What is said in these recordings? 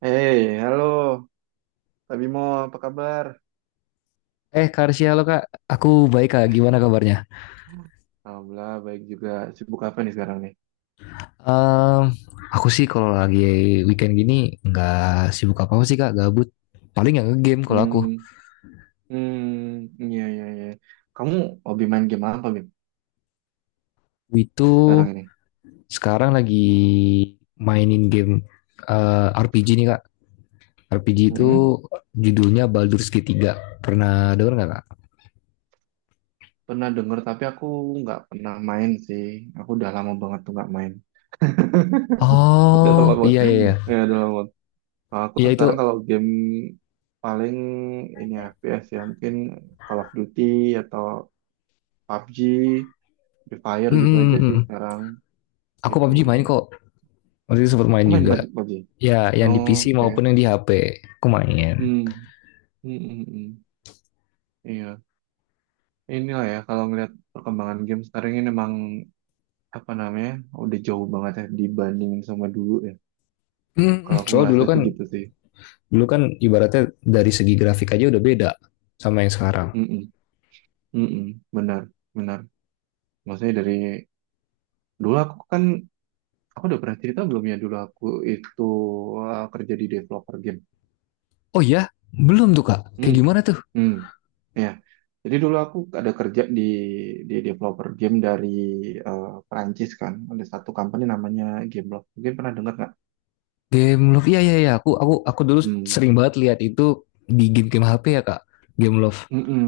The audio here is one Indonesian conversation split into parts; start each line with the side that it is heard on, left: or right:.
right: Hey, halo, Pak, apa kabar?
left: Karsia, lo Kak. Aku baik, Kak. Gimana kabarnya?
right: Alhamdulillah, baik juga. Sibuk apa nih sekarang nih?
left: Em, aku sih kalau lagi weekend gini nggak sibuk apa-apa sih, Kak. Gabut. Paling nggak nge-game kalau aku.
right: Hmm, hmm, iya, iya, iya. Kamu hobi main game apa, Bim,
left: Itu
right: sekarang ini?
left: sekarang lagi mainin game RPG nih, Kak. RPG
right: Hmm,
left: itu judulnya Baldur's Gate 3. Pernah denger nggak, Kak?
right: pernah denger, tapi aku nggak pernah main sih. Aku udah lama banget tuh nggak main. Udah lama
left: Oh,
right: banget.
left: iya, iya, iya.
right: Ya, udah lama banget. Nah, aku
left: Iya, itu.
right: sekarang kalau game paling ini FPS ya, mungkin Call of Duty atau PUBG, Free Fire
left: Mm,
right: gitu
left: mm,
right: aja
left: mm,
right: sih
left: mm.
right: sekarang,
left: Aku
right: gitu.
left: PUBG main kok. Waktu itu sempat main
right: Kamu main
left: juga.
right: PUBG?
left: Ya, yang di
right: Oh,
left: PC maupun
right: oke.
left: yang di HP. Aku main.
right: Hmm. Hmm, hmm, hmm. Iya. Inilah ya, kalau ngelihat perkembangan game sekarang ini emang apa namanya udah jauh banget ya dibandingin sama dulu ya.
left: Hmm,
right: Kalau aku
left: soal dulu
right: ngerasa
left: kan
right: sih gitu sih.
left: Dulu kan ibaratnya dari segi grafik aja udah beda sama yang sekarang.
right: Hmm. Hmm. Hmm, hmm. Benar. Benar. Maksudnya dari dulu aku kan, aku udah pernah cerita belum ya dulu aku itu kerja di developer game.
left: Oh ya, belum tuh Kak. Kayak gimana tuh?
right: Hmm, ya. Jadi dulu aku ada kerja di developer game dari Perancis kan. Ada satu company namanya Gameloft. Mungkin pernah dengar nggak?
left: Game Love, iya, iya, iya. Aku dulu sering
right: Hmm,
left: banget lihat itu di game-game HP ya Kak. Game Love.
right: mm-mm,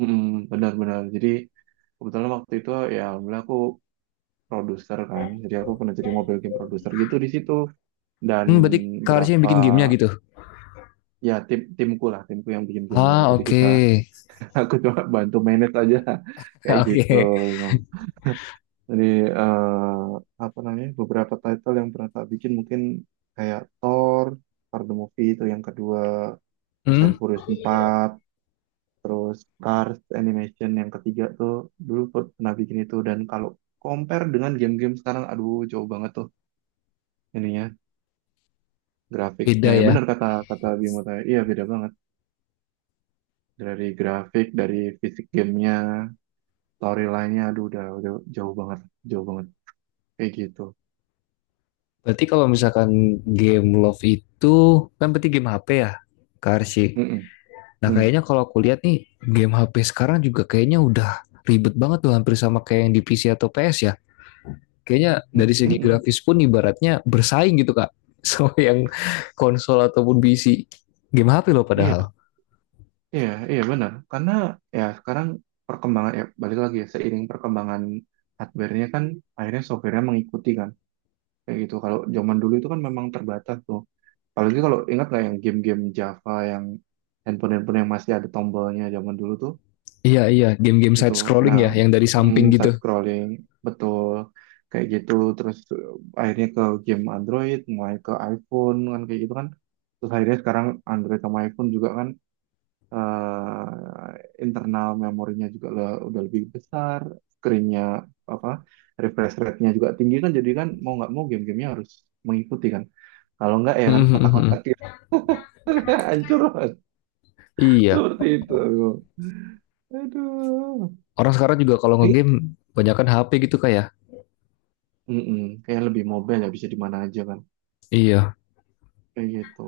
right: mm-mm, benar-benar. Jadi kebetulan waktu itu ya, alhamdulillah, aku produser kan. Jadi aku pernah jadi mobile game produser gitu di situ. Dan
left: Berarti Kak Arsy yang
right: berapa
left: bikin gamenya gitu.
right: ya, timku lah, timku yang bikin gamenya.
left: Ah,
right: Jadi kita
left: oke.
right: aku coba bantu manage aja,
left: Okay.
right: kayak
left: Oke.
right: gitu.
left: Okay.
right: Jadi eh, apa namanya, beberapa title yang pernah tak bikin mungkin kayak Thor, Thor the Movie itu yang kedua, Fast
left: Hmm,
right: and Furious 4, terus Cars Animation yang ketiga tuh dulu pernah bikin itu, dan kalau compare dengan game-game sekarang, aduh, jauh banget tuh ininya, grafiknya,
left: Beda
right: ya
left: ya.
right: benar kata kata Bimo tadi, iya, beda banget dari grafik, dari fisik gamenya, storyline-nya, aduh, udah jauh banget, jauh banget, kayak gitu.
left: Berarti kalau misalkan game Love itu kan berarti game HP ya, Kak Arsy.
right: Mm -mm,
left: Nah,
right: mm,
left: kayaknya kalau aku lihat nih game HP sekarang juga kayaknya udah ribet banget tuh, hampir sama kayak yang di PC atau PS ya. Kayaknya
right: mm,
left: dari
right: mm,
left: segi
right: mm.
left: grafis pun ibaratnya bersaing gitu Kak, sama yang konsol ataupun PC, game HP loh
right: Iya,
left: padahal.
right: iya, iya, benar. Karena ya sekarang perkembangan ya balik lagi ya, seiring perkembangan hardware-nya kan, akhirnya software-nya mengikuti kan. Kayak gitu. Kalau zaman dulu itu kan memang terbatas tuh. Apalagi kalau ingat nggak yang game-game Java yang handphone-handphone yang masih ada tombolnya zaman dulu tuh
left: Iya, iya, game-game
right: itu.
left: side scrolling
right: Nah,
left: ya, yang dari
right: hmm,
left: samping gitu.
right: side scrolling, betul, kayak gitu. Terus akhirnya ke game Android, mulai ke iPhone kan, kayak gitu kan. Terus akhirnya sekarang Android sama iPhone juga kan, eh, internal memorinya juga udah lebih besar, screen-nya, apa, refresh rate-nya juga tinggi kan, jadi kan mau nggak mau game-gamenya harus mengikuti kan. Kalau nggak ya kan
left: Mm-hmm.
right: kotak-kotak gitu, hancur Mas.
left: Iya,
right: Seperti itu. Aduh.
left: orang sekarang juga kalau
right: Jadi,
left: ngegame banyakkan HP gitu Kak ya?
right: mm-mm, kayak lebih mobile ya, bisa di mana aja kan.
left: Iya,
right: Kayak gitu.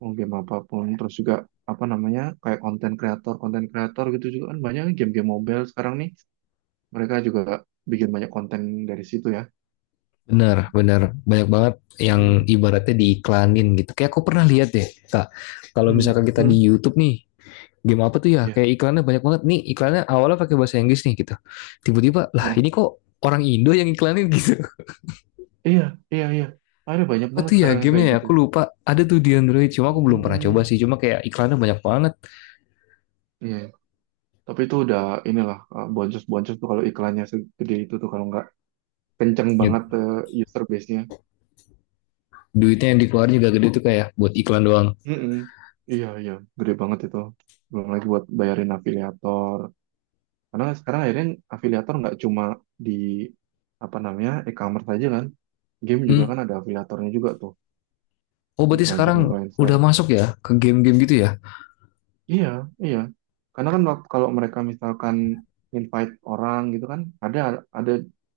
right: Mau game apapun, terus juga apa namanya, kayak konten kreator, konten kreator gitu juga kan, banyak nih game-game mobile sekarang nih, mereka juga bikin banyak konten dari situ ya.
left: benar, benar, banyak banget yang
right: Hmm.
left: ibaratnya diiklanin gitu, kayak aku pernah lihat deh Kak. Kalau
right: Hmm,
left: misalkan kita di
right: hmm,
left: YouTube nih, game apa tuh ya,
right: ya.
left: kayak iklannya banyak banget nih, iklannya awalnya pakai bahasa Inggris nih gitu, tiba-tiba lah
right: Oh,
left: ini kok orang Indo yang iklanin. Gitu.
right: iya, iya, iya. Ada banyak
left: Apa
right: banget
left: tuh ya
right: sekarang yang
left: gamenya
right: kayak
left: ya?
right: gitu.
left: Aku lupa. Ada tuh di Android. Cuma aku belum pernah coba
right: Hmm,
left: sih. Cuma kayak iklannya banyak banget.
right: iya. Iya. Tapi itu udah inilah, boncos-boncos tuh kalau iklannya segede itu tuh, kalau nggak kenceng banget user base-nya.
left: Duitnya yang dikeluarin juga gede tuh, kayak buat iklan doang.
right: Mm-mm. Iya, iya, gede banget itu. Belum lagi buat bayarin afiliator. Karena sekarang akhirnya afiliator nggak cuma di apa namanya e-commerce aja kan. Game juga
left: Hmm.
right: kan ada afiliatornya juga tuh,
left: Oh, berarti sekarang udah
right: influencer-influencer.
left: masuk ya ke game-game gitu ya?
right: Iya, iya. Karena kan kalau mereka misalkan invite orang gitu kan, ada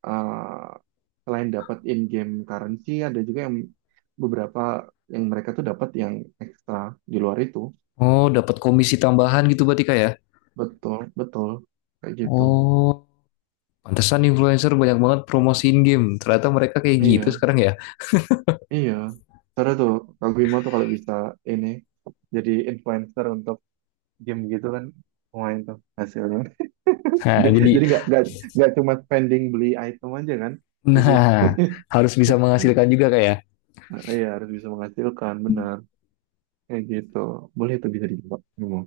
right: eh, selain dapat in-game currency, ada juga yang beberapa yang mereka tuh dapat yang ekstra di luar itu.
left: Oh, dapat komisi tambahan gitu berarti Kak ya?
right: Betul, betul. Kayak gitu.
left: Oh, pantesan influencer banyak banget promosiin game. Ternyata mereka kayak gitu
right: Iya,
left: sekarang ya.
right: iya. Seru tuh, Kak Bimo tuh kalau bisa ini jadi influencer untuk game gitu kan, lumayan tuh hasilnya.
left: Nah, jadi
right: Jadi nggak cuma spending beli item aja kan. Jadi
left: nah, harus bisa menghasilkan juga Kak ya.
right: nah, iya harus bisa menghasilkan, benar, kayak gitu, boleh, itu bisa dicoba, memang,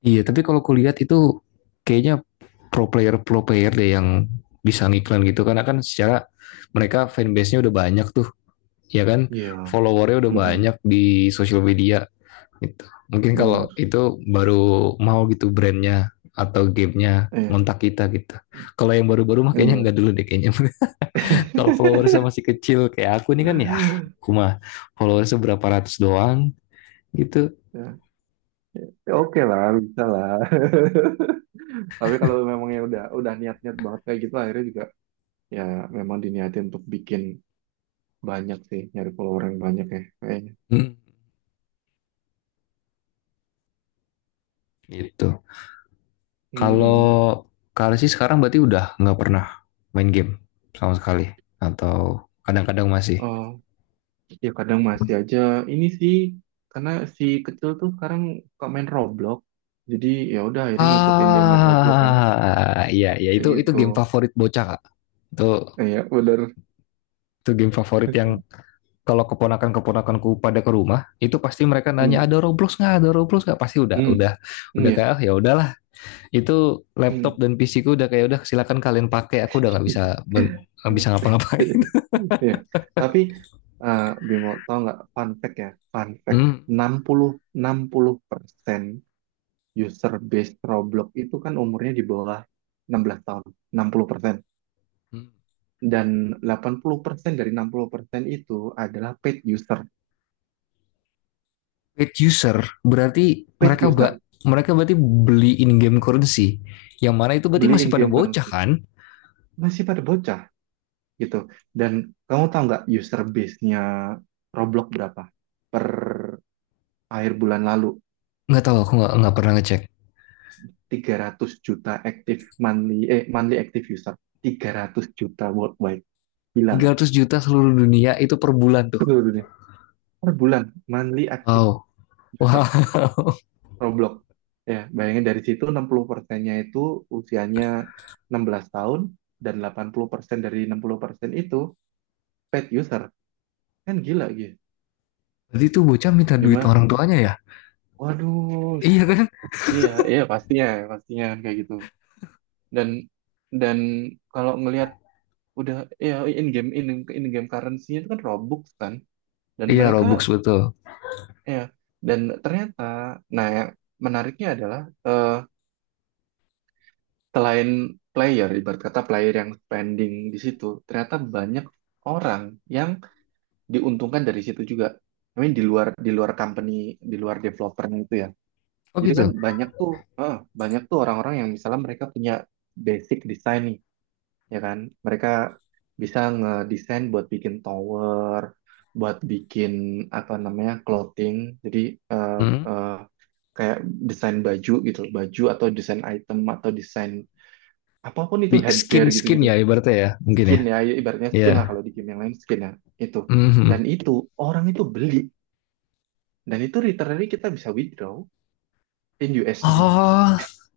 left: Iya, tapi kalau kulihat itu kayaknya pro player, pro player deh yang bisa ngiklan gitu, karena kan secara mereka fanbase-nya udah banyak tuh, ya kan?
right: iya,
left: Followernya udah banyak
right: mm,
left: di sosial media gitu. Mungkin
right: benar,
left: kalau itu baru mau gitu brandnya atau gamenya
right: eh
left: ngontak kita gitu. Kalau yang baru-baru mah kayaknya
right: iya.
left: nggak dulu deh kayaknya. Kalau followersnya masih kecil kayak aku nih kan ya, aku mah followersnya berapa ratus doang gitu.
right: Ya, ya, oke lah, bisa lah, tapi kalau memang ya udah niat-niat banget kayak gitu akhirnya juga ya memang diniatin untuk bikin banyak sih, nyari follower yang banyak ya kayaknya,
left: Hmm, gitu. Kalau
right: mm.
left: Kak sih sekarang berarti udah nggak pernah main game sama sekali, atau kadang-kadang masih.
right: Ya kadang masih aja ini sih, karena si kecil tuh sekarang suka main Roblox. Jadi ya udah akhirnya ngikutin dia main Roblox kan,
left: Ah, iya, iya,
right: kayak
left: itu
right: gitu.
left: game favorit bocah Kak. Itu
right: Eh, ya bener.
left: itu game favorit yang kalau keponakan-keponakanku pada ke rumah, itu pasti mereka nanya,
right: Hmm,
left: "Ada Roblox nggak, ada Roblox nggak," pasti udah
right: hmm,
left: udah
right: hmm,
left: udah
right: ya.
left: kayak, "Ah, ya udahlah. Itu
right: Hmm.
left: laptop dan PC ku udah kayak, udah, silakan kalian pakai, aku udah nggak bisa ngapa-ngapain."
right: Ya. Tapi eh Bimo tau nggak fun fact ya? Fun fact, enam enam puluh persen user base Roblox itu kan umurnya di bawah 16 tahun, 60%.
left: Hmm.
right: Dan 80% dari 60% itu adalah paid user.
left: Paid user berarti
right: Paid user,
left: mereka berarti beli in game currency, yang mana itu berarti
right: beli
left: masih
right: in
left: pada
right: game
left: bocah
right: currency,
left: kan.
right: masih pada bocah gitu. Dan kamu tahu nggak user base-nya Roblox berapa per akhir bulan lalu?
left: Nggak tahu, aku nggak pernah ngecek.
right: 300 juta active monthly active user, 300 juta worldwide, gila nggak,
left: 300 juta seluruh dunia itu per bulan tuh?
right: seluruh dunia per bulan, monthly active
left: Wow,
right: user
left: wow.
right: Roblox. Ya bayangin, dari situ 60 persennya itu usianya 16 tahun, dan 80% dari 60 persen itu paid user, kan gila gitu.
left: Berarti tuh bocah minta duit
right: Gimana?
left: orang tuanya ya,
right: Waduh.
left: iya kan.
right: Iya, iya, pastinya, pastinya kan kayak gitu. Dan dan kalau ngelihat udah ya, in game in, in game currency-nya itu kan Robux kan. Dan
left: Iya, robux
right: mereka,
left: betul.
right: ya, dan ternyata, nah, yang menariknya adalah eh, selain player, ibarat kata player yang spending di situ, ternyata banyak orang yang diuntungkan dari situ juga. I mean, di luar company, di luar developernya itu ya.
left: Oh,
right: Jadi kan
left: gitu.
right: eh, banyak tuh orang-orang yang misalnya mereka punya basic design, ya kan? Mereka bisa ngedesain buat bikin tower, buat bikin apa namanya clothing, jadi eh,
left: Hmm?
right: eh, kayak desain baju gitu, baju, atau desain item, atau desain apapun, itu
left: Skin,
right: headgear
left: skin
right: gitu-gitu,
left: ya, ibaratnya ya, mungkin ya.
right: skin ya, ya ibaratnya
left: Iya.
right: skin lah kalau di game yang lain, skin ya itu.
left: Mhm.
right: Dan itu orang itu beli, dan itu literally kita bisa withdraw in USD.
left: Oh,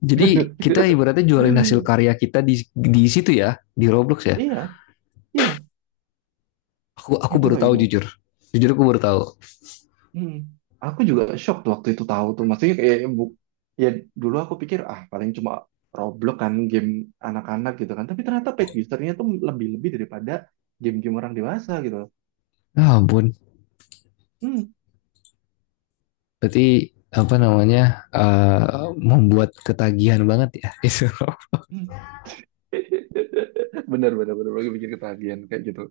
left: jadi kita ibaratnya jualin hasil karya kita di situ ya, di roblox ya.
right: Iya, iya,
left: Aku
right: itu
left: baru
right: Kak
left: tahu
right: Bimo.
left: jujur. Jujur, aku baru tahu.
right: Hmm. Aku juga shock tuh waktu itu tahu tuh. Maksudnya kayak ya dulu aku pikir, ah, paling cuma Roblox kan game anak-anak gitu kan. Tapi ternyata paid usernya tuh lebih-lebih daripada game-game orang dewasa gitu.
left: Ya ampun.
right: Hmm.
left: Berarti apa namanya, membuat ketagihan banget ya itu.
right: Hmm. Bener, bener, bener. Lagi bikin ketagihan kayak gitu.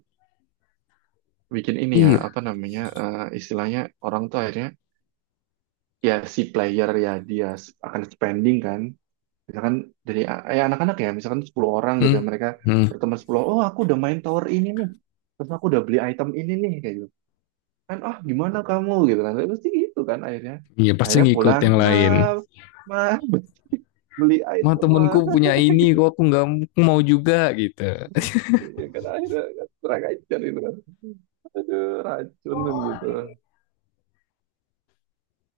right: Bikin ini ya,
left: Iya.
right: apa namanya, istilahnya orang tuh akhirnya, ya si player ya dia akan spending kan. Misalkan dari ya anak-anak ya, misalkan 10 orang gitu.
left: Hmm.
right: Mereka
left: Hmm.
right: berteman 10, oh, aku udah main tower ini nih. Terus aku udah beli item ini nih, kayak gitu. Kan, oh gimana kamu gitu kan, tapi pasti gitu kan, akhirnya
left: Iya, pasti
right: akhirnya
left: ngikut
right: pulang,
left: yang
right: ma,
left: lain.
right: ma, beli
left: "Ma,
right: item ma.
left: temenku punya ini kok, aku nggak mau juga gitu."
right: Iya kan akhirnya kan, kurang ajar gitu kan, aduh racun gitu,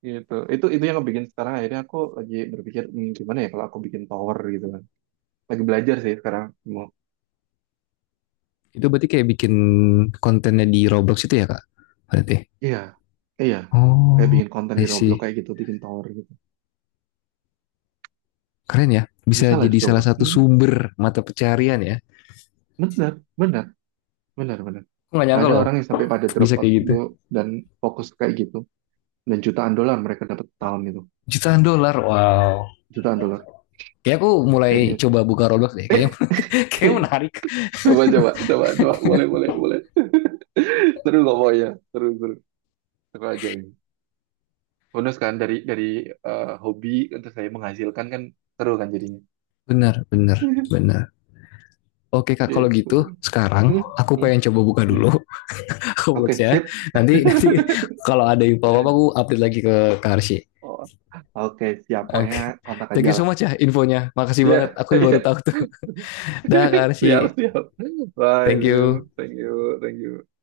right: gitu itu yang bikin sekarang akhirnya aku lagi berpikir, "Hmm, gimana ya kalau aku bikin tower gitu kan, lagi belajar sih sekarang, mau..."
left: Itu berarti kayak bikin kontennya di Roblox itu ya Kak? Berarti.
right: Iya, iya, kayak
left: Oh,
right: bikin konten
left: I
right: di Roblox
left: see.
right: kayak gitu, bikin tower gitu.
left: Keren ya. Bisa
right: Bisa lah
left: jadi
right: dicoba.
left: salah satu
right: Hmm,
left: sumber mata pencarian ya.
right: benar, benar, benar, benar.
left: Aku nggak nyangka
right: Ada
left: loh
right: orang yang sampai pada drop
left: bisa
right: out
left: kayak gitu.
right: tuh dan fokus kayak gitu. Dan jutaan dolar mereka dapat tahun itu.
left: Jutaan dolar, wow.
right: Jutaan dolar,
left: Kayak aku
right: kayak
left: mulai
right: gitu.
left: coba buka Roblox deh. Kayaknya kayak menarik.
right: Coba, coba, coba, coba, boleh, boleh, boleh. Seru kok pokoknya. Seru, seru. Seru aja ini. Bonus kan dari hobi untuk saya menghasilkan kan, seru kan jadinya.
left: Bener, bener, bener. Oke Kak, kalau
right: Gitu.
left: gitu sekarang
right: Hmm,
left: aku
right: hmm,
left: pengen coba buka
right: hmm.
left: dulu
right: Oke,
left: Robloxnya.
right: sip.
left: Nanti, nanti kalau ada info apa aku update lagi ke Karsi.
right: Oh, oke, siap.
left: Oke,
right: Pokoknya
left: okay.
right: kontak
left: Thank
right: aja
left: you so
right: lah.
left: much ya infonya. Makasih
right: Iya,
left: banget. Aku baru
right: iya.
left: tahu tuh. Dah
right: Siap,
left: Karsi,
right: siap. Bye,
left: thank
right: Bim.
left: you.
right: Thank you, thank you.